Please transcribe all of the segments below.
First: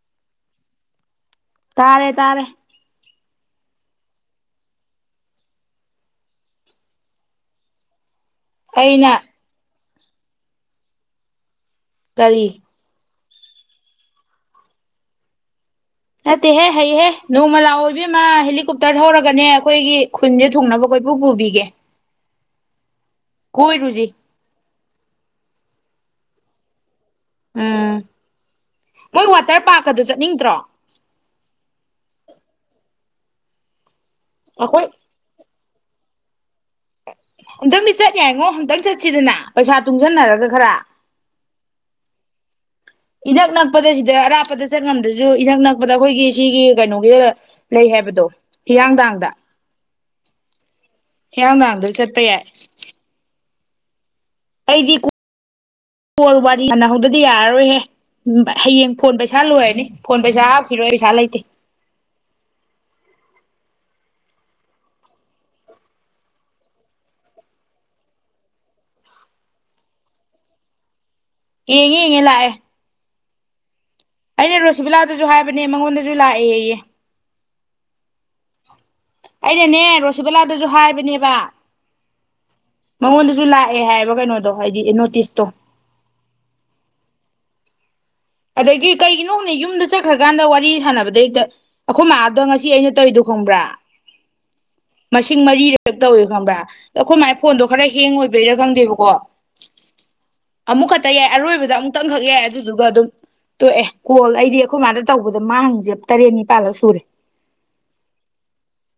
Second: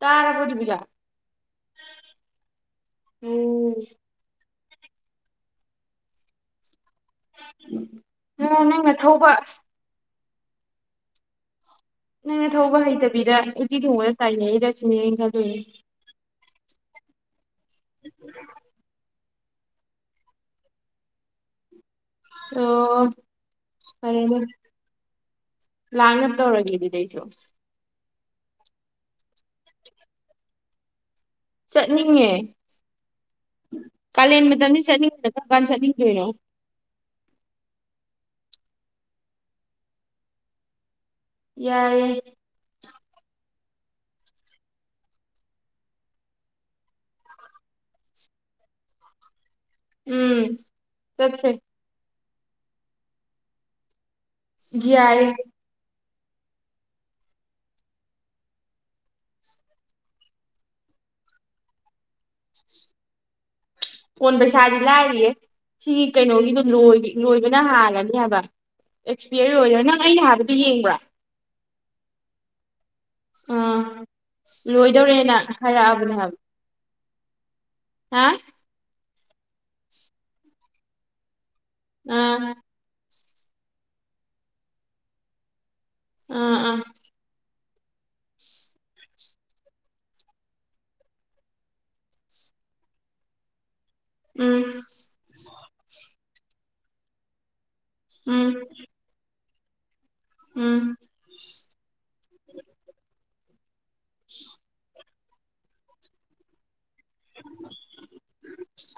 ꯇꯥꯔꯕ꯭ꯔꯣ ꯇꯥꯔꯦ ꯇꯥꯔꯦ ꯎꯝ [unintelligible] ꯎꯝ ꯅꯪꯅ ꯑꯩꯅ ꯊꯧꯕ ꯀꯔꯤ ꯅꯪꯅ ꯊꯧꯕ ꯍꯩꯇ ꯕꯤꯗ ꯎꯇꯤ ꯊꯣꯡꯕꯗ ꯇꯥꯏꯅꯔꯤꯔꯁꯤꯅꯤ ꯑꯩ ꯈꯟꯂꯨꯔꯦ ꯅꯠꯇꯦꯍꯦ ꯍꯩꯍꯦ ꯅꯣꯡꯃ ꯂꯥꯛꯑꯣ ꯏꯕꯦꯝꯃ ꯍꯦꯂꯤꯀꯣꯞꯇꯔ ꯊꯧꯔ ꯒꯅꯦ ꯑꯩꯈꯣꯏꯒꯤ ꯈꯨꯟꯁꯦ ꯊꯨꯡꯅꯕ ꯀꯣꯏꯄꯨ ꯄꯨꯕꯤꯒꯦ ꯑꯣ ꯀꯣꯏꯔꯨꯁꯤ ꯐꯔꯦꯅꯦ ꯂꯥꯛꯅꯕ ꯇꯧꯔꯒꯦ ꯑꯗꯨꯗꯩ ꯎꯝ ꯃꯣꯏ ꯋꯥꯇꯔ ꯄꯥꯔꯛ ꯀꯗꯨ ꯆꯠꯅꯤꯡꯗ꯭ꯔꯣ ꯆꯠꯅꯤꯡꯉꯦ ꯀꯂꯦꯟ ꯑꯩꯈꯣꯏ ꯃꯇꯝꯁꯤ ꯆꯠꯅꯤꯡꯗꯦꯗ ꯀꯥꯟ ꯆꯠꯅꯤꯡꯗꯣꯏꯅꯣ ꯑꯝꯇꯪꯗꯤ ꯆꯠ ꯌꯥꯏꯉꯣ ꯑꯝꯛꯇꯪ ꯆꯠꯁꯤꯗꯅ ꯄꯩꯁꯥ ꯇꯨꯡꯁꯤꯟꯅꯔꯒ ꯈꯔ ꯌꯥꯏ ꯏꯅꯛ ꯅꯛꯄꯗ ꯁꯤꯗ ꯑꯔꯥꯞꯄꯗ ꯆꯠ ꯉꯝꯗ꯭ꯔꯁꯨ ꯏꯅꯛ ꯅꯛꯄꯗ ꯑꯩꯈꯣꯏꯒꯤ ꯁꯤꯒꯤ ꯀꯩꯅꯣꯒꯤ ꯂꯩ ꯍꯥꯏꯕꯗꯣ ꯍꯤꯌꯥꯡꯊꯥꯡꯗ ꯎꯝ ꯆꯠꯁꯦ ꯍꯤꯌꯥꯡꯊꯥꯡꯗ ꯆꯠꯄ ꯌꯥꯏ [unintelligible] ꯑꯩꯗꯤ ꯌꯥꯏꯌꯦ ꯐꯣꯟ ꯋꯥꯔꯤ ꯁꯥꯟꯅꯍꯧꯗꯗꯤ ꯌꯥꯔꯔꯣꯏꯍꯦ ꯍꯌꯦꯡ ꯐꯣꯟ ꯄꯩꯁꯥ ꯂꯣꯏꯔꯅꯤ ꯐꯣꯟ ꯄꯩꯁꯥ ꯍꯥꯞꯈꯤꯔꯣꯏ ꯄꯩꯁꯥ ꯂꯩꯇꯦ ꯐꯣꯟ ꯄꯩꯁꯥꯗꯤ ꯂꯥꯏꯔꯤꯌꯦ ꯁꯤꯒꯤ ꯀꯩꯅꯣꯒꯤꯗꯣ ꯂꯣꯏꯕꯅ ꯍꯥꯡꯂꯅꯤ ꯍꯥꯏꯕ ꯑꯦꯛꯁꯄꯤꯌꯔ ꯑꯣꯏꯔ ꯅꯪ ꯑꯩꯅ ꯍꯥꯏꯕꯗꯨ ꯌꯦꯡꯕ꯭ꯔꯥ ꯌꯦꯡꯉꯦ ꯌꯦꯉꯦ ꯂꯥꯛꯑ ꯑꯥ ꯑꯩꯅ ꯔꯣꯁꯤꯕꯤꯂꯥꯗꯁꯨ ꯂꯣꯏꯗꯧꯔꯦꯅ ꯍꯥꯏꯕꯅꯦ ꯃꯉꯣꯟꯗꯁꯨ ꯍꯥꯏꯔꯛꯑꯕꯅꯦ ꯍꯥꯏꯕ ꯂꯥꯛꯑꯦꯌꯦ ꯍꯥ ꯑꯩꯅꯅꯦ ꯔꯣꯁꯤꯕꯂꯥꯗꯁꯨ ꯍꯥꯏ ꯕꯅꯦꯕ ꯑ ꯃꯉꯣꯟꯗꯁꯨ ꯂꯥꯛꯑꯦ ꯍꯥꯏꯌꯦꯕ ꯀꯩꯅꯣꯗꯣ ꯍꯥꯏꯗꯤ ꯅꯣꯇꯤꯁꯇꯣ ꯑꯥ ꯑꯥ ꯑꯗꯒꯤ ꯀꯩꯒꯤ ꯅꯣꯛꯅ ꯌꯨꯝꯗ ꯆꯠꯈ꯭ꯔꯀꯥꯟꯗ ꯋꯥꯔꯤ ꯁꯥꯟꯅꯕꯗꯩ ꯍꯦꯛꯇ ꯑꯩꯈꯣꯏ ꯃꯥ ꯗꯣ ꯉꯁꯤ ꯑꯩꯅ ꯇꯧꯔꯤꯗꯣ ꯈꯪꯕ꯭ꯔꯥ ꯎꯝ ꯃꯁꯤꯡ ꯃꯔꯤꯔꯛ ꯇꯧꯏ ꯈꯪꯕ꯭ꯔ ꯑꯩꯈꯣꯏ ꯃꯥ ꯐꯣꯟꯗꯣ ꯈꯔ ꯍꯦꯡ ꯎꯝ ꯑꯣꯏꯕꯩꯔꯥ ꯈꯟꯗꯦꯕꯀꯣ ꯑꯃꯨꯛ ꯎꯝ ꯈꯛꯇ ꯌꯥꯏ ꯑꯔꯣꯏꯕꯗ ꯑꯃꯨꯛꯇꯪꯈꯛ ꯌꯥꯏ ꯑꯗꯨꯗꯨꯒ ꯑꯗꯨꯝ ꯇꯣꯛꯑꯦ ꯀꯣꯜ ꯑꯩꯗꯤ ꯑꯩꯈꯣꯏ ꯃꯥꯗ ꯇꯧꯕꯗ ꯃꯥꯡꯏꯁꯦ ꯇꯔꯦꯠ ꯅꯤꯄꯥꯜꯂꯛꯁꯨꯔꯦ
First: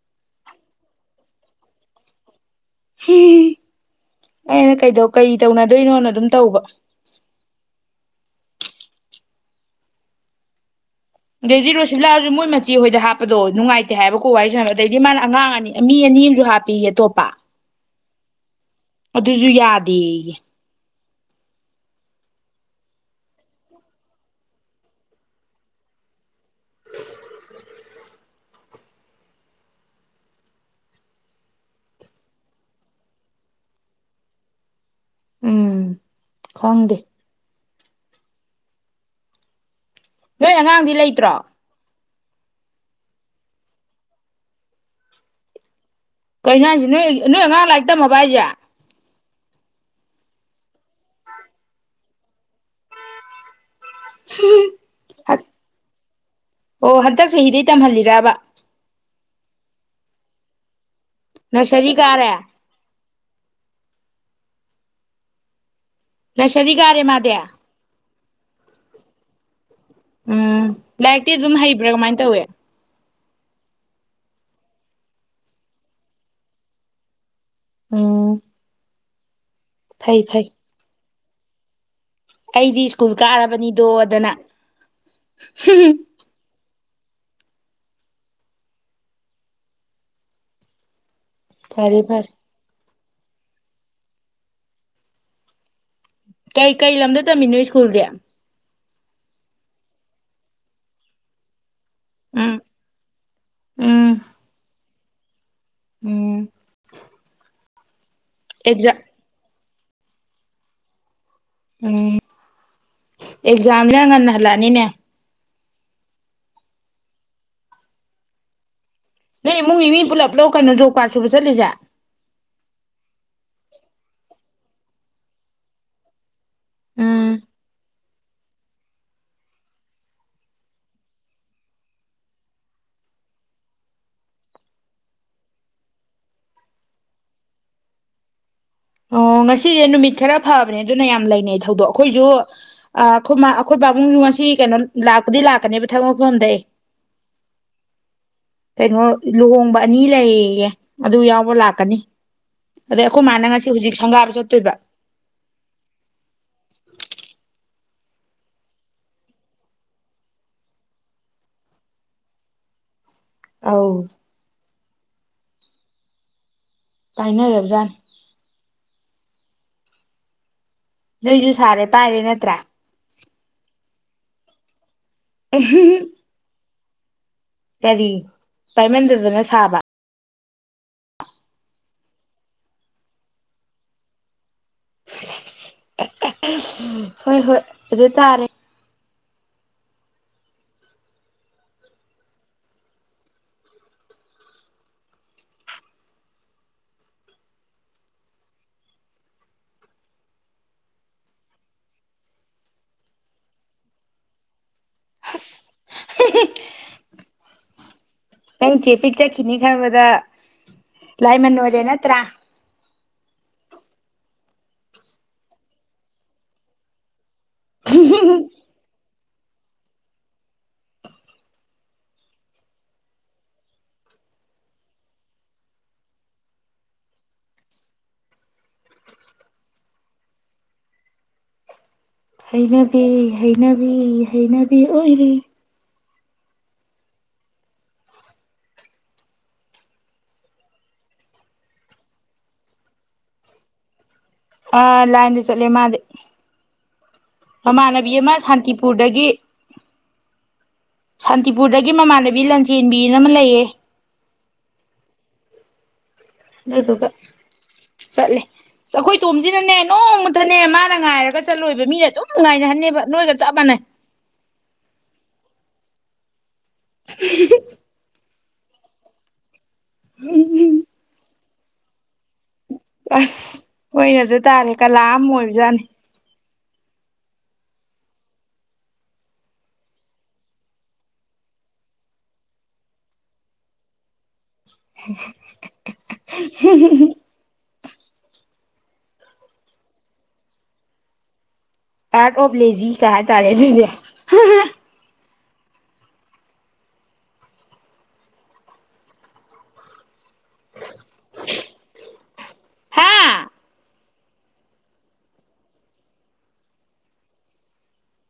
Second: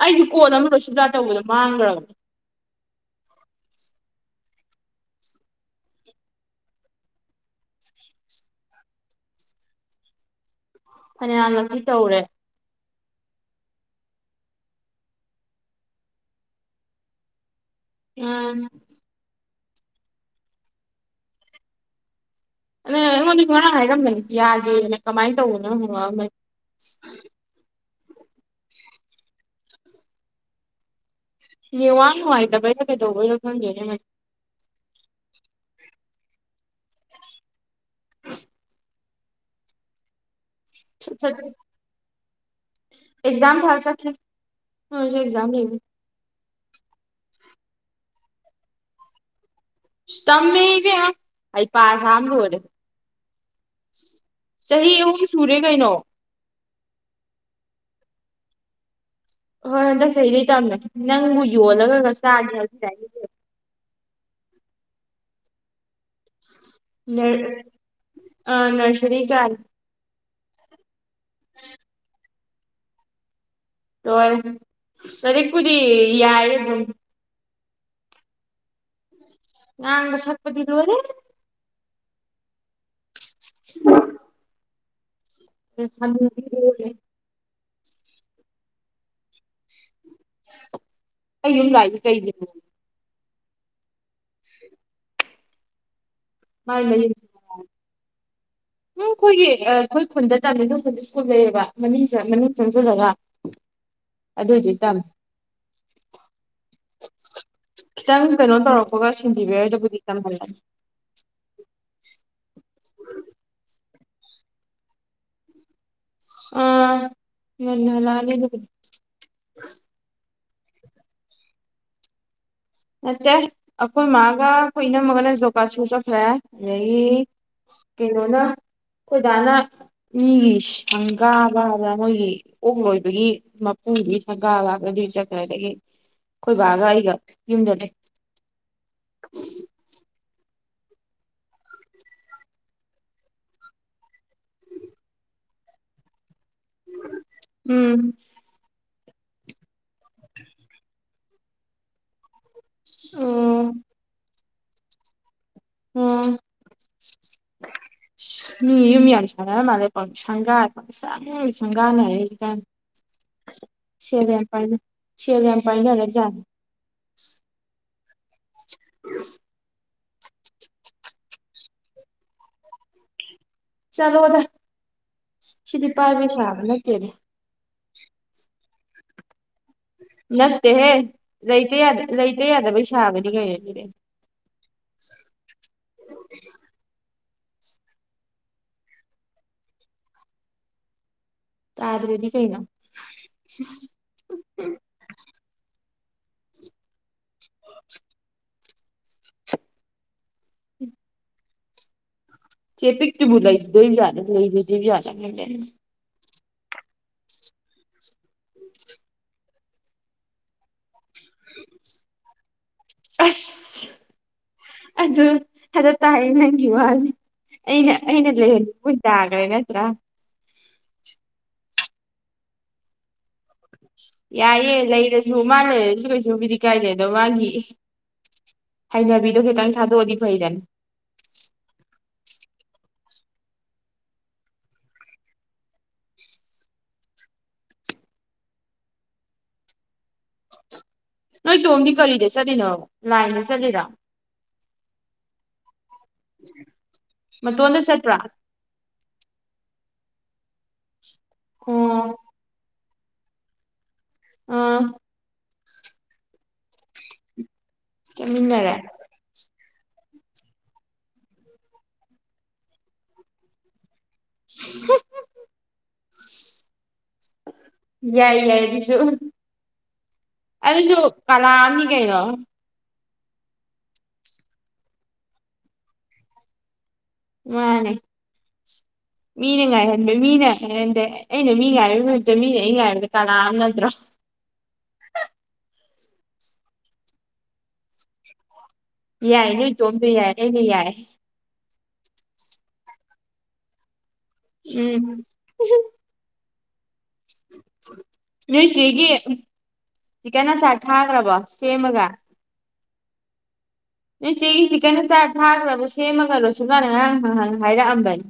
ꯑꯩꯁꯨ ꯀꯣꯟ ꯑꯃ ꯔꯣꯁꯤꯕꯂꯥ ꯇꯧꯕꯗꯣ ꯃꯥꯡꯈ꯭ꯔꯕꯅꯦ ꯑꯩꯅ ꯀꯩ ꯀꯩ ꯇꯧꯅꯗꯣꯏꯅꯣꯅ ꯑꯗꯨꯝ ꯇꯧꯕ ꯗꯩꯗꯤ ꯐꯅꯌꯥꯝꯂꯛꯇꯤ ꯇꯧꯔꯦ ꯔꯣꯁꯤꯕꯥꯜꯁꯨ ꯃꯣꯏ ꯃꯆꯤ ꯍꯣꯏ ꯍꯥꯞꯄꯗꯣ ꯅꯨꯡꯉꯥꯏꯇꯦ ꯍꯥꯏꯕꯀꯣ ꯋꯥꯔꯤꯁꯥꯅꯕ ꯑꯗꯩꯗꯤ ꯃꯥꯅ ꯑꯉꯥꯡ ꯑꯅꯤ ꯃꯤ ꯑꯅꯤ ꯑꯃꯁꯨ ꯍꯥꯞꯄꯤꯌꯦ ꯑꯇꯣꯞꯄ ꯑ ꯗꯦꯌꯦ ꯑ ꯑꯩꯉꯣꯟꯗꯁꯨ ꯉꯔꯥꯡ ꯍꯥꯏꯔꯝꯃꯦ ꯌꯥꯗꯦꯅ ꯀꯃꯥꯏꯅ ꯇꯧꯕꯅꯪ ꯍꯪꯉꯛꯑꯝꯕꯟ ꯅꯦꯠꯋꯥꯛ ꯅꯨꯡꯉꯥꯏꯇꯕꯩꯩꯔ ꯀꯩꯗꯧꯕꯩꯅꯣ ꯈꯪꯗꯦꯅꯦ ꯎꯝ ꯈꯪꯗꯦ [unintelligible] ꯅꯣꯏ ꯑꯉꯥꯡꯗꯤ ꯁꯠ ꯂꯩꯇ꯭ꯔꯣ ꯁꯠ ꯑꯦꯛꯖꯥꯝ ꯊꯥ ꯆꯠꯈꯤ ꯀꯩꯅꯣ ꯍꯥꯏꯁꯦ ꯅꯣꯏ ꯅꯣꯏ ꯑꯉꯥꯡ ꯂꯥꯛꯔꯤꯛꯇꯝꯃꯕꯣ ꯍꯥꯏꯁꯦ ꯏꯁꯇꯝꯃꯦ ꯍꯦ ꯏꯕꯦꯝꯃ ꯍꯩꯄ ꯁꯥꯕꯅ ꯂꯣꯏꯔꯦ ꯆꯍꯤ ꯑꯍꯨꯝ ꯁꯨꯔꯦ ꯀꯩꯅꯣ ꯑꯣ ꯍꯟꯗꯛ ꯆꯍꯤ ꯗꯩ ꯇꯝꯍꯜꯂꯤꯔꯕ ꯍꯣꯏ ꯍꯟꯗꯛ ꯆꯍꯤꯗꯩ ꯇꯝꯃꯦ ꯅꯪꯕꯨ ꯅꯁꯔꯤ ꯌꯣꯜꯂꯒꯒ ꯀꯥꯔꯦ ꯆꯥꯅꯤ ꯍꯥꯏ ꯅꯁꯔꯤ ꯀꯥꯔꯦ ꯃꯥꯗꯤ ꯅꯔ ꯑ ꯅꯔꯁꯔꯤ [unintelligible] ꯎꯝ ꯂꯥꯏꯔꯤꯛꯇꯤ ꯑꯗꯨꯝ ꯍꯩꯕ꯭ꯔ ꯀꯃꯥꯏꯅ ꯇꯧꯏ ꯂꯣꯏꯔꯦ ꯂꯥꯏꯔꯤꯛꯄꯨꯗꯤ ꯌꯥꯏ ꯑꯗꯨꯝ ꯎꯝ ꯉꯥꯡꯕ ꯐꯩ ꯐꯩ ꯁꯛꯄꯗꯤ ꯂꯣꯏꯔꯦ ꯑꯩꯗꯤ ꯁ꯭ꯀꯨꯜ ꯀꯥꯔꯕꯅꯤꯗꯣꯗꯅ [unintelligible] [unintelligible] ꯑꯩ ꯌꯨꯝ ꯐꯔꯦ ꯂꯥꯛꯏꯁꯤ ꯐꯔꯦ ꯀꯩꯒꯤꯅꯣ ꯀꯩ ꯃꯥꯏ ꯀꯩ ꯂꯝꯗ ꯃꯌꯨꯝꯁꯦ ꯇꯝꯃꯤꯅꯣ ꯁ꯭ꯀꯨꯜꯁꯦ ꯎꯝ ꯑꯩꯈꯣꯏꯒꯤ ꯑꯩꯈꯣꯏ ꯈꯨꯟꯗ ꯇꯥꯃꯤ ꯑꯩꯈꯣꯏ ꯈꯨꯟꯗ ꯁ꯭ꯀꯨꯜ ꯂꯩꯌꯦꯕ ꯃꯅꯨꯡ ꯃꯅꯨꯡ ꯎꯝ ꯆꯪꯁꯤꯜꯂꯒ ꯎꯝ ꯑꯗꯨꯏꯗꯤ ꯇꯝꯃꯦ ꯎꯝ [unintelligible] ꯈꯤꯇꯪ ꯀꯩꯅꯣ ꯑꯦꯛꯖꯥ ꯇꯧꯔꯛꯄꯒ ꯁꯦꯟꯖꯤꯕꯤꯌꯔꯗꯕꯨꯗꯤ [unintelligible] ꯎꯝ ꯑꯦꯛꯖꯥꯝꯗ ꯉꯟꯅ ꯍꯜꯂꯛꯑꯅꯤꯅꯦ ꯑꯥ ꯉꯟꯅ ꯍꯜꯂꯛꯑꯅꯤ ꯑꯗꯨꯕꯨꯗꯤ ꯅꯣꯏ ꯏꯃꯨꯡꯒꯤ ꯃꯤ ꯄꯨꯂꯞ ꯀꯩꯅꯣ ꯖꯣꯕ ꯀꯥꯔꯠ ꯁꯨꯕ ꯆꯠꯂꯤꯁꯦ ꯅꯠꯇꯦ ꯑꯩꯈꯣꯏ ꯃꯥꯒ ꯑꯩꯈꯣꯏ ꯏꯅꯃꯒꯅꯦ ꯖꯣꯕ ꯀꯥꯔꯠ ꯁꯨꯕ ꯆꯠꯈ꯭ꯔꯦ ꯎꯝ [unintelligible] ꯀꯩꯅꯣꯅ ꯑꯩꯈꯣꯏꯗꯥꯅ ꯃꯤꯒꯤ ꯁꯪꯒꯥꯕ ꯍꯥꯏꯕ꯭ꯔ ꯃꯣꯏꯒꯤ ꯑꯣꯛ ꯂꯣꯏꯕꯒꯤ ꯃꯄꯨꯗꯨꯒꯤ ꯁꯪꯒꯥꯕ ꯑꯗꯨꯏ ꯆꯠꯈ꯭ꯔꯦ ꯑꯗꯒꯤ ꯈꯣꯏꯕꯥꯒ ꯑꯩꯒ ꯌꯨꯝꯗ ꯂꯩ ꯑꯣ ꯉꯁꯤꯁꯦ ꯅꯨꯃꯤꯠ ꯈꯔ ꯐꯕꯅꯦ ꯑꯗꯨꯅ ꯌꯥꯝ ꯂꯩꯅꯩ ꯊꯧꯗꯣꯛ ꯑꯩꯈꯣꯏꯁꯨ ꯑꯩꯈꯣꯏ ꯑꯩꯈꯣꯏ ꯄꯥꯕꯨꯡꯁꯨ ꯉꯁꯤ ꯀꯩꯅꯣ ꯂꯥꯛꯄꯗꯤ ꯂꯥꯛꯀꯅꯦꯕ ꯊꯕꯛ ꯃꯐꯝꯗꯩ ꯎꯝ ꯀꯩꯅꯣ ꯂꯨꯍꯣꯡꯕ ꯑꯅꯤ ꯂꯩꯑꯦꯌꯦ ꯑꯗꯨ ꯌꯥꯎꯕ ꯂꯥꯛꯀꯅꯤ ꯑꯗꯩ ꯑꯩꯈꯣꯏ ꯃꯥ ꯅ ꯑꯣ ꯉꯁꯤ ꯍꯧꯖꯤꯛ ꯁꯪꯒꯥ ꯆꯠꯇꯣꯏꯕ ꯑꯣ ꯃꯤ ꯌꯨꯝ ꯌꯥꯝ ꯁꯥꯅꯔ ꯃꯥꯂꯦ ꯄꯥꯎ ꯁꯪꯒꯥꯕ ꯁꯪꯒꯥꯅꯔꯦ ꯍꯧꯖꯤꯛꯀꯥꯟ ꯑꯧ ꯁꯦꯜ ꯌꯥꯝ ꯄꯥꯏꯕꯩ ꯁꯦꯜ ꯌꯥꯝ ꯄꯥꯏꯅꯔꯖꯥꯠꯅꯤ ꯄꯥꯏꯅꯔꯕꯖꯥꯠꯅꯤ [unintelligible] ꯅꯣꯏꯁꯨ ꯁꯥꯔꯦ ꯄꯥꯏꯔꯦ ꯅꯠꯇ꯭ꯔꯥ ꯆꯂꯣꯗ ꯁꯤꯗꯤꯄꯥꯥꯕꯩ ꯁꯥꯕ ꯅꯠ ꯇꯦ ꯀꯔꯤ ꯄꯥꯏꯃꯟꯗꯗꯅ ꯁꯥ ꯅꯠꯇꯦꯍꯦ ꯂꯩꯇ ꯌꯥꯗ ꯂꯩꯇ ꯌꯥꯗꯕꯩ ꯁꯥꯕꯅꯤ ꯀꯩꯅꯣ ꯁꯤꯗꯤ ꯍꯣꯏ ꯍꯣꯏ ꯑꯗꯨ ꯇꯥꯔꯦ ꯇꯥꯗ꯭ꯔꯗꯤ ꯀꯩꯅꯣ [unintelligible] ꯎꯝ ꯆꯦ ꯄꯤꯛꯇꯨ ꯂꯩꯗꯦꯏ ꯖꯥꯠꯂ ꯂꯩꯔꯣꯏꯗꯣꯏ ꯖꯥꯠꯂ ꯅꯪ ꯆꯦ ꯄꯤꯛ ꯆꯠꯈꯤꯅꯤ ꯈꯟꯕꯗ ꯂꯥꯏꯃꯟ ꯑꯣꯏꯔꯦ ꯅꯠꯇ꯭ꯔꯥ ꯑꯁ ꯑꯗꯨ ꯑꯗꯨꯇꯥꯏꯌꯦ ꯅꯪꯒꯤ ꯋꯥꯁꯦ ꯑꯩꯅ ꯑꯩꯅ ꯂꯩꯍꯟꯕ ꯇꯈ꯭ꯔꯦ ꯅꯠꯇ꯭ꯔꯥ ꯌꯥꯏꯌꯦ ꯂꯩꯔꯁꯨ ꯃꯥ ꯂꯩꯔꯁꯨ ꯀꯩꯁꯨꯕꯨꯗꯤ ꯀꯥꯏꯗꯦ ꯑꯗꯣ ꯃꯥꯒꯤ ꯍꯩꯅꯕꯤꯗꯣ ꯈꯤꯇꯪ ꯊꯥꯗꯣꯛꯑꯗꯤ ꯐꯩꯗꯅ ꯍꯩꯅꯕꯤ ꯍꯩꯅꯕꯤ ꯍꯩꯅꯕꯤ ꯑꯣꯏꯔꯦ ꯅꯣꯏ ꯇꯣꯝꯗꯤ ꯀꯔꯤꯗ ꯆꯠꯂꯤꯅꯣ ꯂꯥꯏꯟꯗ ꯆꯠꯂꯤꯔꯣ ꯑ ꯂꯥꯏꯟ ꯆꯠꯂꯦ ꯃꯥꯗꯤ ꯃꯇꯣꯟꯗ ꯃꯃꯥꯟꯅꯕꯤ ꯆꯠꯄ꯭ꯔꯥ ꯑꯃ ꯁꯥꯟꯇꯤꯄꯨꯔꯗꯒꯤ ꯁꯥꯟꯇꯤꯄꯨꯔꯗꯒꯤ ꯑꯣ ꯃꯃꯥꯟꯅꯕꯤ ꯂꯟ ꯆꯦꯟꯕꯤꯅ ꯑꯃ ꯂꯩꯌꯦ ꯑꯥ ꯑꯗꯨꯒ ꯆꯠꯂꯦ ꯆꯠꯃꯤꯟꯅꯔꯦ ꯑꯩꯈꯣꯏ ꯇꯣꯝꯁꯤꯅꯅꯦ ꯅꯣꯡꯃꯇꯅꯦ ꯃꯥꯅ ꯉꯥꯏꯔꯒ ꯆꯠꯂꯣꯏꯕ ꯃꯤꯅ ꯑꯗꯨꯝ ꯉꯥꯏꯅꯍꯟꯅꯦꯕ ꯅꯣꯏꯒ ꯆꯞ ꯃꯥꯟꯅꯩ [unintelligible] ꯌꯥꯏ [unintelligible] ꯌꯥꯏ ꯑꯗꯨꯁꯨ ꯑꯗꯨꯁꯨ ꯀꯂꯥ ꯀꯤ ꯀꯩꯅꯣ ꯑꯁ ꯍꯣꯏ ꯑꯗꯨ ꯇꯥꯃꯤ ꯀꯂꯥ ꯑꯃ ꯑꯣꯏꯕꯖꯥꯠꯅꯤ ꯃꯥꯅꯦ ꯃꯤꯅ ꯉꯥꯏꯍꯟꯕ ꯃꯤꯅ ꯉꯥꯏꯍꯟꯗꯦ ꯑꯩꯅ ꯃꯤ ꯉꯥꯕꯩ ꯃꯍꯨꯠꯇ ꯃꯤꯅ ꯑꯩ ꯉꯥꯏꯕ ꯀꯂꯥ ꯑꯃ ꯅꯠꯇ꯭ꯔꯣ [unintelligible] [unintelligible] ꯌꯥꯏ ꯅꯣꯏ ꯇꯣꯝꯗꯨ ꯌꯥꯏ ꯑꯩꯅ ꯌꯥꯏ ꯑꯥꯠ ꯑꯣꯐ ꯂꯦꯖꯤ ꯀꯥꯏ ꯍꯥꯏ ꯇꯥꯔꯦ ꯑꯗꯨꯗꯤ ꯎꯝ ꯅꯣꯏꯆꯦꯒꯤ ꯆꯤꯛꯀꯟ ꯑꯆꯥꯥꯔ ꯊꯥꯈ꯭ꯔꯕꯣ ꯁꯦꯝꯃꯒ ꯍꯥ ꯅꯣꯏ ꯆꯦꯒꯤ ꯆꯤꯀꯟꯟꯅ ꯆꯥꯔ ꯊꯥꯈ꯭ꯔꯕ꯭ꯔꯣ ꯁꯦꯝꯃꯒ ꯔꯣꯁꯤꯕꯂꯥꯅ ꯉꯔꯥꯡ ꯍꯪ ꯍꯥꯏꯔꯛꯑꯝꯕꯅꯤ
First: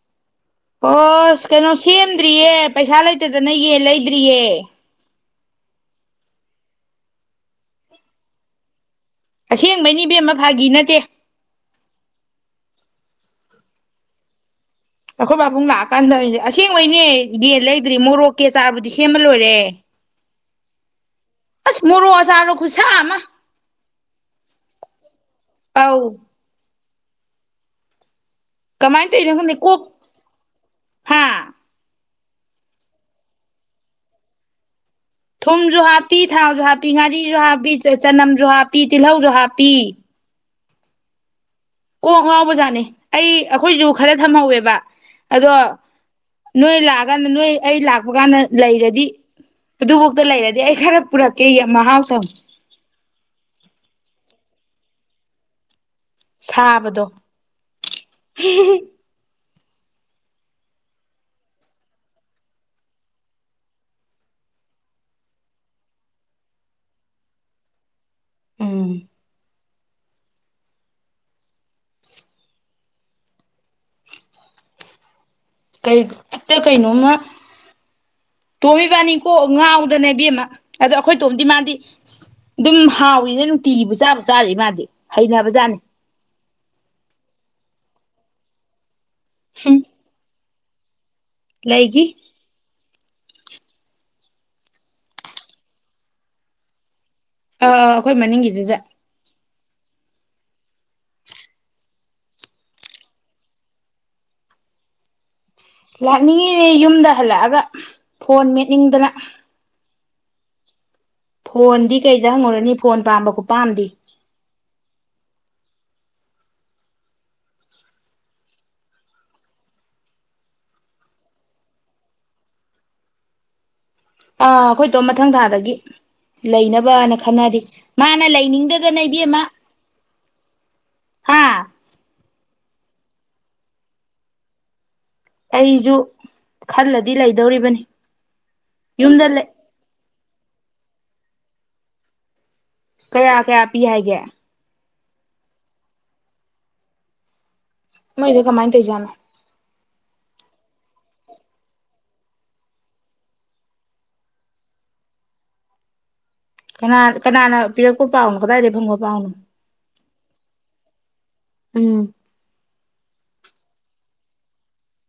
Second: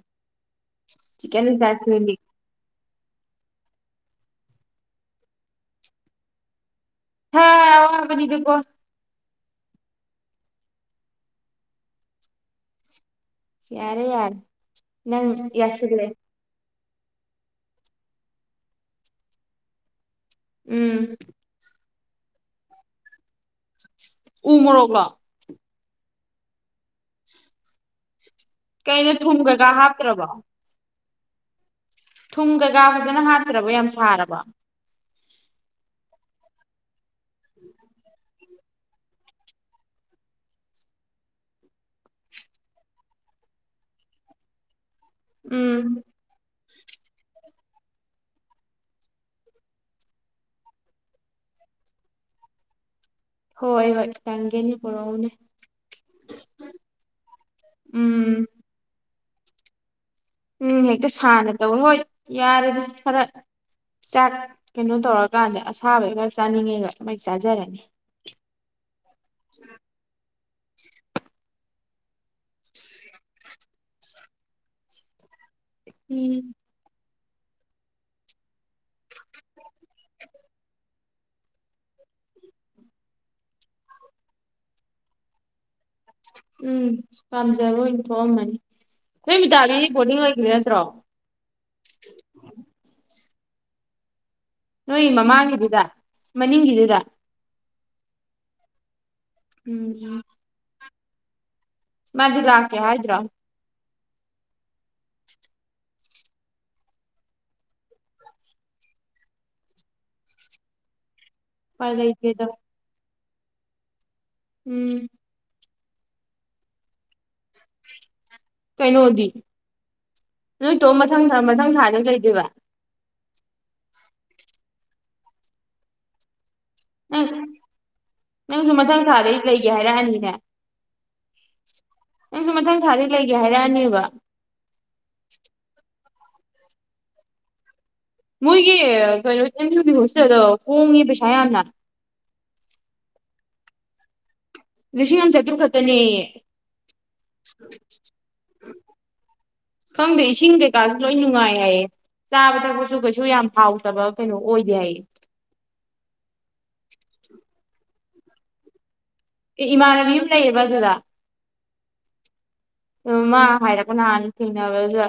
ꯑꯣ ꯆꯤꯛꯀꯟ ꯀꯩꯅꯣ ꯑꯆꯥꯔ ꯁꯦꯝꯃꯤ ꯁꯦꯝꯗ꯭ꯔꯤꯌꯦ ꯄꯩꯁꯥ ꯂꯩꯇꯗꯅ ꯌꯦꯟ ꯂꯩꯗ꯭ꯔꯤꯌꯦ ꯍꯥ ꯑꯋꯥꯕꯅꯤꯗ ꯀꯣ ꯑꯁꯦꯡꯕꯩꯅꯤ ꯏꯕꯦꯝꯃ ꯐꯥꯒꯤ ꯅꯠꯇꯦ ꯌꯥꯔꯦ ꯌꯥꯔꯦ ꯑꯈꯣꯏ ꯅꯪ ꯄꯥꯕꯨꯡ ꯌꯥꯁꯤꯜꯂꯦ ꯉꯥꯛꯑꯀꯥꯟꯗꯦ ꯑꯁꯦꯡ ꯑꯣꯏꯅꯦ ꯌꯦꯟ ꯂꯩꯗ꯭ꯔꯤ ꯃꯣꯔꯣꯛꯀꯤ ꯑꯆꯥꯔꯕꯨꯗꯤ ꯁꯦꯝꯕ ꯂꯣꯏꯔꯦ ꯎꯝ ꯃꯣꯔꯣꯛ ꯑꯥꯆꯔ ꯈꯨꯠ ꯁꯥ ꯑꯃ ꯎꯃꯣꯔꯣꯛꯂꯣ ꯑꯧ ꯀꯃꯥꯏꯅ ꯀꯩꯅꯣ ꯇꯧꯔꯤꯅꯣ ꯊꯨꯝ ꯈꯪꯗꯦ ꯀꯩꯀꯥ ꯀꯣꯛ ꯍꯥꯞꯇ꯭ꯔꯕꯣ ꯍꯥ ꯊꯨꯝ ꯀꯩꯀ ꯐꯖꯅ ꯍꯥꯠꯇ꯭ꯔꯕ ꯌꯥꯝ ꯁꯥꯔꯕ ꯊꯨꯨꯝꯁꯨ ꯍꯥꯄꯤ ꯊꯥꯎꯁꯨ ꯍꯥꯄꯤꯉꯥꯔꯤ ꯍꯥꯞꯄꯤ ꯆꯅꯝꯁꯨ ꯍꯥꯞꯄꯤ ꯄꯤ ꯇꯤꯜꯍꯧꯁꯨ ꯍꯥꯞꯄꯤ ꯀꯣꯛ ꯉꯥꯎꯕꯖꯥꯠꯅꯤ ꯑꯩ ꯑꯩꯈꯣꯏꯁꯨ ꯈꯔ ꯊꯝꯍꯧꯋꯦꯕ ꯑꯗꯣ ꯎꯨꯝ ꯅꯣꯏ ꯂꯥꯛꯑꯀꯥꯟꯗ ꯅꯣꯏ ꯑꯩ ꯂꯥꯛꯄ ꯀꯥꯟꯗ ꯂꯩꯔꯗꯤ ꯑꯗꯨꯐꯥꯎꯗ ꯂꯩꯔꯗꯤ ꯑꯩ ꯈꯔ ꯄꯨꯔꯛꯀꯦ ꯌꯥꯟ ꯃꯍꯥꯎ ꯇꯪ ꯍꯣꯏ-ꯍꯣꯏ ꯇꯪꯒꯦꯅꯤ ꯄꯨꯔꯛꯎꯨꯅꯦ ꯁꯥꯕꯗꯣ ꯎꯝ ꯍꯤ ꯍꯤ ꯍꯤ ꯎꯨꯝ ꯍꯦꯛꯇ ꯁꯥꯥꯟꯅ ꯇꯧ ꯍꯣꯏ ꯌꯥꯔꯦꯗ ꯈꯔ ꯆꯥꯛ ꯀꯩꯅꯣ ꯇꯧꯔꯀꯥꯟꯗ ꯑꯁꯥꯕꯩꯒ ꯆꯥꯅꯤꯡꯉꯦꯒ ꯃꯩ ꯆꯥꯖꯔꯅꯤ ꯎꯨ ꯎꯝ ꯇꯣꯛ [inaudible] ꯀꯩ ꯎꯝ ꯑꯇꯩ ꯀꯩꯅꯣꯝꯃꯥ ꯇꯣꯃ ꯏꯕꯥꯟꯅꯤ ꯀꯣꯛ ꯉꯥꯎ ꯗꯅ ꯏꯕꯦꯝꯃꯥ ꯑꯗꯣ ꯑꯩꯈꯣꯏ ꯇꯣꯝꯗꯤ ꯃꯥꯗꯤ ꯑꯁ ꯑꯗꯨꯝ ꯍꯥꯎꯋꯤꯅ ꯅꯨꯡꯇꯤꯕꯨ ꯆꯥꯕꯨ ꯆꯥꯔꯤ ꯃꯥꯗꯤ ꯍꯩꯅꯕ ꯖꯥꯠꯅꯤ ꯎꯨꯝ ꯄꯥꯝꯖꯕ ꯑꯣꯏꯅ ꯊꯣꯛꯑꯝꯃꯅꯤ ꯅꯣꯏ ꯃꯤꯗꯥꯗꯤ ꯍꯨꯝ ꯕꯣꯔꯗꯤꯡ ꯂꯩꯒ꯭ꯔꯦꯅ ꯇꯔꯣ ꯂꯩꯒꯤ ꯅꯣꯏ ꯃꯃꯥꯡꯒꯤꯗꯨꯗ ꯃꯅꯤꯡꯒꯤꯗꯨꯗ ꯑꯥ ꯑꯩꯈꯣꯏ ꯃꯅꯤꯡꯒꯤꯗꯨꯗ ꯎꯨꯝ ꯎꯨꯝ ꯃꯥꯗꯤ ꯂꯥꯛꯀꯦ ꯍꯥꯏꯗ꯭ꯔꯣ ꯂꯥꯛꯅꯤꯡꯉꯦ ꯌꯨꯝꯗ ꯍꯜꯂꯛꯑꯒ ꯐꯣꯟ ꯃꯦꯠꯅꯤꯡꯗꯅ ꯎꯄꯥꯏ ꯐꯣꯟꯗꯤ ꯀꯩꯗ ꯂꯩꯇꯦꯗ ꯍꯪꯉꯨꯔꯅꯤ ꯐꯣꯟ ꯄꯥꯝꯕ ꯈꯨꯄꯥꯝꯗꯤ ꯎꯨꯝ ꯀꯩꯅꯣꯗꯤ ꯅꯣꯏ ꯇꯣꯝ ꯃꯊꯪ ꯃꯊꯪ ꯊꯥꯅ ꯂꯩꯗꯣꯏꯕ ꯑꯥ ꯑꯩꯈꯣꯏ ꯇꯣꯝ ꯃꯊꯪ ꯊꯥꯗꯒꯤ ꯂꯩꯅꯕꯅ ꯅꯪ ꯈꯟꯅꯔꯤ ꯃꯥꯅ ꯅꯪꯁꯨ ꯂꯩꯅꯤꯡꯗ꯭ꯔꯒꯅ ꯃꯊꯪ ꯊꯥꯗꯩ ꯏꯕꯦꯝꯃ ꯂꯩꯒꯦ ꯍꯥꯏꯔꯛꯑꯅꯤꯅꯦ ꯍꯥ ꯅꯪꯁꯨ ꯃꯊꯪ ꯊꯥꯗꯩ ꯂꯩꯒꯦ ꯍꯥꯏꯔꯛꯑꯅꯦꯕ ꯑꯩꯁꯨ ꯈꯜꯂꯗꯤ ꯂꯩꯗꯧꯔꯤꯕꯅꯤ ꯃꯣꯏꯒꯤ ꯌꯨꯝꯗ ꯀꯩꯅꯣ ꯂꯩ ꯑꯦꯝ ꯃꯨ ꯒꯤ ꯍꯣꯁ ꯇꯦꯜꯗꯣ ꯍꯣꯡꯉꯤ ꯄꯩꯁꯥ ꯌꯥꯝꯅ ꯀꯌꯥ-ꯀꯌꯥ ꯄꯤ ꯍꯥꯏꯒꯦ ꯂꯤꯁꯤꯡ ꯑꯝ ꯆꯥꯇ꯭ꯔꯨꯛ ꯈꯛꯇꯅꯦꯌꯦ ꯃꯣꯏꯗꯣ ꯀꯃꯥꯏꯅ ꯇꯧꯖꯥꯠꯅꯣ ꯇꯥꯡꯁꯨ ꯂꯣꯏ ꯅꯨꯡꯉꯥꯏ ꯍꯥꯏꯌꯦ ꯆꯥꯕ ꯊꯛꯄꯁꯨ ꯀꯩꯁꯨ ꯌꯥꯝ ꯍꯥꯎꯇꯕ ꯀꯩꯅꯣ ꯑꯣꯏꯗꯦ ꯍꯥꯏꯌꯦ ꯀꯅꯥ ꯀꯅꯥꯅ ꯄꯤꯔꯛꯄ ꯄꯥꯎꯅꯣ ꯀꯗꯥꯏꯗꯩ ꯐꯪꯕ ꯄꯥꯎꯅꯣ ꯑꯦ ꯏꯃꯥꯟꯅꯕꯤ ꯑꯃ ꯂꯩꯌꯦꯕ ꯑꯗꯨꯗ ꯎꯝ ꯃꯥ ꯍꯥꯏꯔꯛꯄ ꯅꯍꯥꯟ ꯊꯦꯡꯅꯕꯗ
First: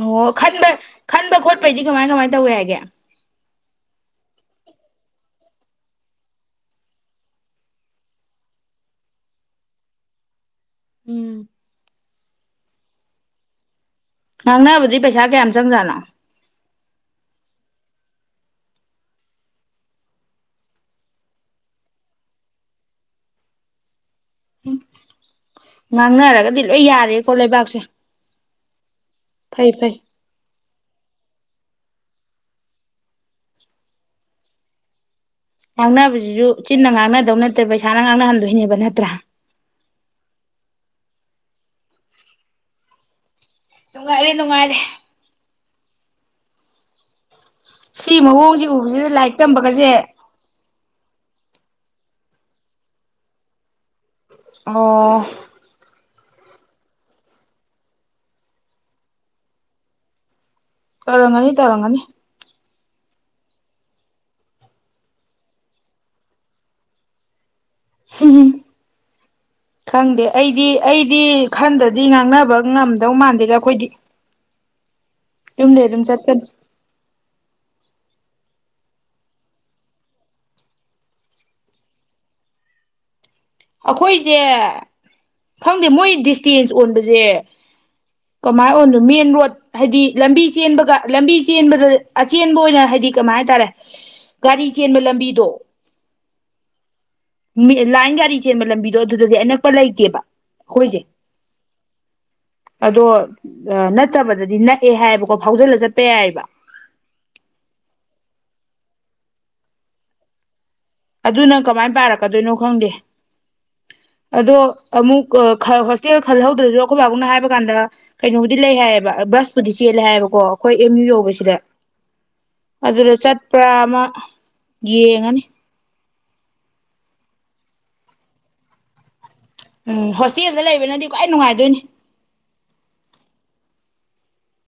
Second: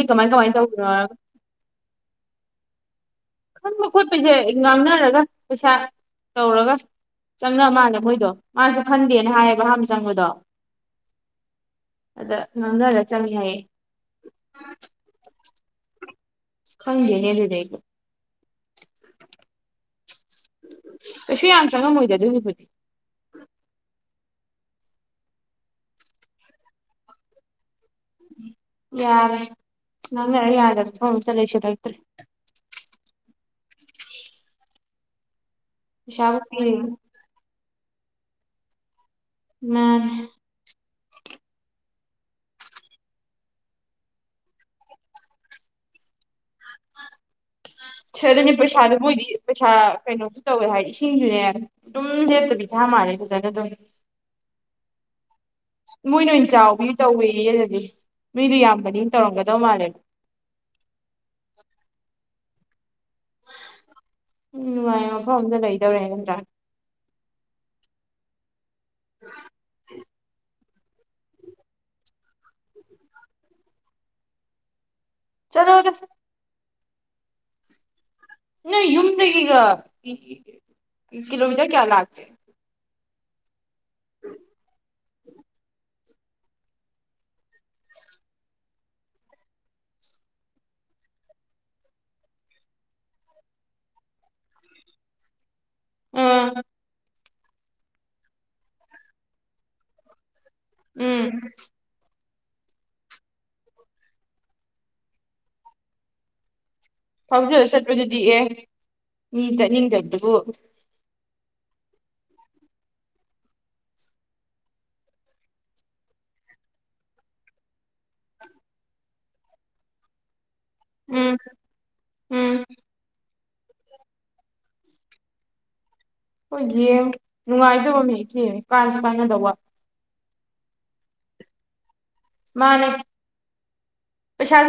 ꯑꯣ ꯀꯃꯥꯏꯅ ꯈꯟꯕ ꯇꯧꯕꯅꯣ ꯈꯟꯕ ꯈꯣꯠꯄꯩꯗꯤ ꯀꯃꯥꯏ ꯀꯃꯥꯏ ꯇꯧꯋꯦ ꯍꯥꯏꯒꯦ ꯈꯟꯕ ꯈꯣꯠꯄꯩꯖꯦ ꯉꯥꯡꯅꯔꯒ ꯄꯩꯁꯥ ꯇꯧꯔꯒ ꯆꯪꯅ ꯃꯥꯜꯂꯦ ꯃꯣꯏꯗꯣ ꯃꯥꯖꯨ ꯈꯟꯗꯦꯅ ꯍꯥꯏꯌꯦꯕ ꯑꯍꯥꯟꯕ ꯆꯪꯕꯗꯣ ꯎꯝ ꯑꯗ ꯉꯥꯡꯅꯔ ꯆꯪꯉꯤ ꯍꯥꯏꯌꯦ ꯉꯥꯡꯅꯕꯗꯤ ꯄꯩꯁꯥ ꯀꯌꯥꯝ ꯆꯪꯖꯥꯠꯅꯣ ꯈꯪꯗꯦꯅꯦ ꯑꯗꯨꯗꯩꯗꯤ ꯀꯩꯁꯨ ꯌꯥꯝ ꯆꯪꯉꯝꯃꯣꯏꯗꯦ ꯑꯗꯨꯒꯤꯕꯨꯗꯤ ꯎꯝ ꯉꯥꯡꯅꯔꯒꯗꯤ ꯂꯣꯏ ꯌꯥꯔꯦꯀꯣ ꯂꯩꯕꯥꯛꯁꯦ ꯌꯥꯔꯦ ꯐꯩ ꯐꯩ ꯉꯥꯡꯅꯔ ꯌꯥꯗꯕ ꯊꯕꯛ ꯑꯃꯇ ꯂꯩꯁꯤꯟꯂꯛ ꯄꯩꯁꯥꯕꯨ ꯉꯥꯡꯅꯕꯁꯤꯁꯨ ꯆꯤꯟꯅ ꯄꯤꯔꯤꯕ ꯉꯥꯡꯅꯗꯧ ꯅꯠꯇꯦ ꯄꯩꯁꯥ ꯄꯩꯁꯥꯅ ꯉꯥꯡꯅꯍꯟꯗꯣꯏꯅꯦꯕ ꯅꯠꯇ꯭ꯔꯥ ꯃꯥꯅꯦ ꯅꯨꯡꯉꯥꯏꯔꯦ ꯅꯨꯡꯉꯥꯏꯔꯦ ꯁꯤ [unintelligible] ꯃꯑꯣꯡꯁꯦ ꯄꯩꯁꯥꯗꯨ ꯎꯕꯁꯤꯗ ꯃꯣꯏꯗꯤ ꯂꯥꯏꯔꯤꯛ ꯄꯩꯁꯥ ꯇꯝꯕꯒꯁꯦ ꯀꯩꯅꯣꯁꯨ ꯇꯧꯋꯦ ꯍꯥꯏ ꯏꯁꯤꯡꯖꯨꯅꯦ ꯑꯗꯨꯝ ꯂꯦꯞꯇꯕꯤ ꯊꯥ ꯃꯥꯂꯦ ꯐꯖꯅ ꯑꯗꯨꯝ ꯑꯣ ꯃꯣꯏꯅ ꯑꯣꯏꯅ ꯆꯥꯎꯕꯤ ꯇꯧꯋꯦꯌꯦ ꯑꯗꯗꯤ ꯃꯤꯗꯨ ꯌꯥꯝꯕꯅꯤ ꯇꯧꯔꯝꯒꯗꯧ ꯃꯥꯜꯂꯦ ꯇꯧꯔꯝꯒꯅꯤ ꯇꯧꯔꯝꯒꯅꯤ ꯎꯝ ꯅꯨꯡꯉꯥꯏ ꯃꯐꯝ ꯑꯝꯗ ꯂꯩꯗꯧꯔꯦ ꯅꯠꯇ꯭ꯔ ꯍꯝꯍꯝ ꯈꯪꯗꯦ ꯑꯩꯗꯤ ꯑꯩꯗꯤ ꯈꯟꯗꯗꯤ ꯉꯥꯡꯅꯕ ꯉꯝꯗꯧ ꯃꯥꯟꯗꯦꯗ ꯑꯈꯣꯏꯗꯤ ꯌꯨꯝꯗꯩ ꯆꯠꯂꯣꯗ ꯑꯗꯨꯝ ꯆꯠꯀꯅꯤ ꯅꯣꯏ ꯌꯨꯝꯗꯩꯒꯤꯒ ꯀꯤ ꯀꯤ ꯀꯤꯂꯣꯃꯤꯇꯔ ꯀꯌꯥ ꯂꯥꯞꯀꯦ ꯑꯈꯣꯏꯖꯦ ꯈꯪꯗꯦ ꯃꯣꯏ ꯗꯤꯁꯇꯦꯟꯁ ꯑꯣꯟꯕꯖꯦ ꯀꯃꯥꯏ ꯑꯣꯟꯅꯣ ꯃꯦꯟ ꯔꯣꯗ ꯍꯥꯏꯗꯤ ꯂꯝꯕꯤ ꯆꯦꯟꯕꯒ ꯂꯝꯕꯤ ꯆꯦꯟꯕꯗ ꯑꯆꯦꯟꯕ ꯑꯣꯏꯅ ꯍꯥꯏꯗꯤ ꯀꯃꯥꯏ ꯍꯥꯏ ꯇꯥꯔꯦ ꯒꯥꯔꯤ ꯆꯦꯟꯕ ꯂꯝꯕꯤꯗꯣ [unintelligible] ꯃꯤ ꯂꯥꯏꯟꯒꯥꯔꯤ ꯆꯦꯟꯕ ꯂꯝꯕꯤꯗꯣ ꯑꯗꯨꯗꯗꯤ ꯑꯅꯛꯄ ꯂꯩꯇꯦꯕ ꯑꯩꯈꯣꯏꯁꯦ ꯎꯝ ꯑꯗꯣ ꯅꯠꯇꯕꯗꯗꯤ ꯅꯛꯑꯦ ꯍꯥꯏꯌꯦꯕꯀꯣ ꯐꯥꯎꯖꯤꯜꯂ ꯆꯠꯄ ꯌꯥꯏꯑꯕ ꯐꯥꯎꯖꯂ ꯆꯠꯄꯗꯨꯗꯤ ꯑꯦ ꯃꯤ ꯆꯠꯅꯤꯡꯗꯕꯗꯨꯕꯨ ꯑꯗꯨꯅ ꯀꯃꯥꯏꯅ ꯄꯥꯔꯛꯀꯗꯣꯏꯅꯣ ꯈꯪꯗꯦ ꯑꯗꯣ ꯑꯃꯨꯛ ꯍꯣꯁꯇꯦꯜ ꯈꯜꯍꯧꯗ꯭ꯔꯁꯨ ꯑꯩꯈꯣꯏ ꯕꯥꯕꯅ ꯍꯥꯏꯕ ꯀꯥꯟꯗ ꯀꯩꯅꯣꯕꯨꯗꯤ ꯂꯩ ꯍꯥꯏꯌꯦꯕ ꯕꯁꯄꯨꯗꯤ ꯆꯦꯜꯂꯦ ꯍꯥꯏꯌꯦꯕꯀꯣ ꯑꯩꯈꯣꯏ ꯑꯦꯝ ꯌꯨ ꯎꯝ ꯌꯧꯕꯁꯤꯗ ꯎꯝ ꯑꯗꯨꯗ ꯆꯠ ꯄꯔꯥ ꯑꯃ ꯌꯦꯡꯉꯅꯤ ꯍꯣꯏ ꯌꯦꯡ ꯅꯨꯡꯉꯥꯏꯗꯣꯕ ꯑꯃ ꯍꯦꯛ ꯌꯦꯡꯎ ꯀꯥꯟꯅꯗꯣꯕ ꯏꯁꯇꯦꯖꯗ ꯂꯩꯕꯅꯗꯤ ꯈ꯭ꯋꯥꯏ ꯅꯨꯡꯉꯥꯏꯗꯣꯏꯅꯤ ꯃꯥꯅꯦ ꯄꯩꯁꯥ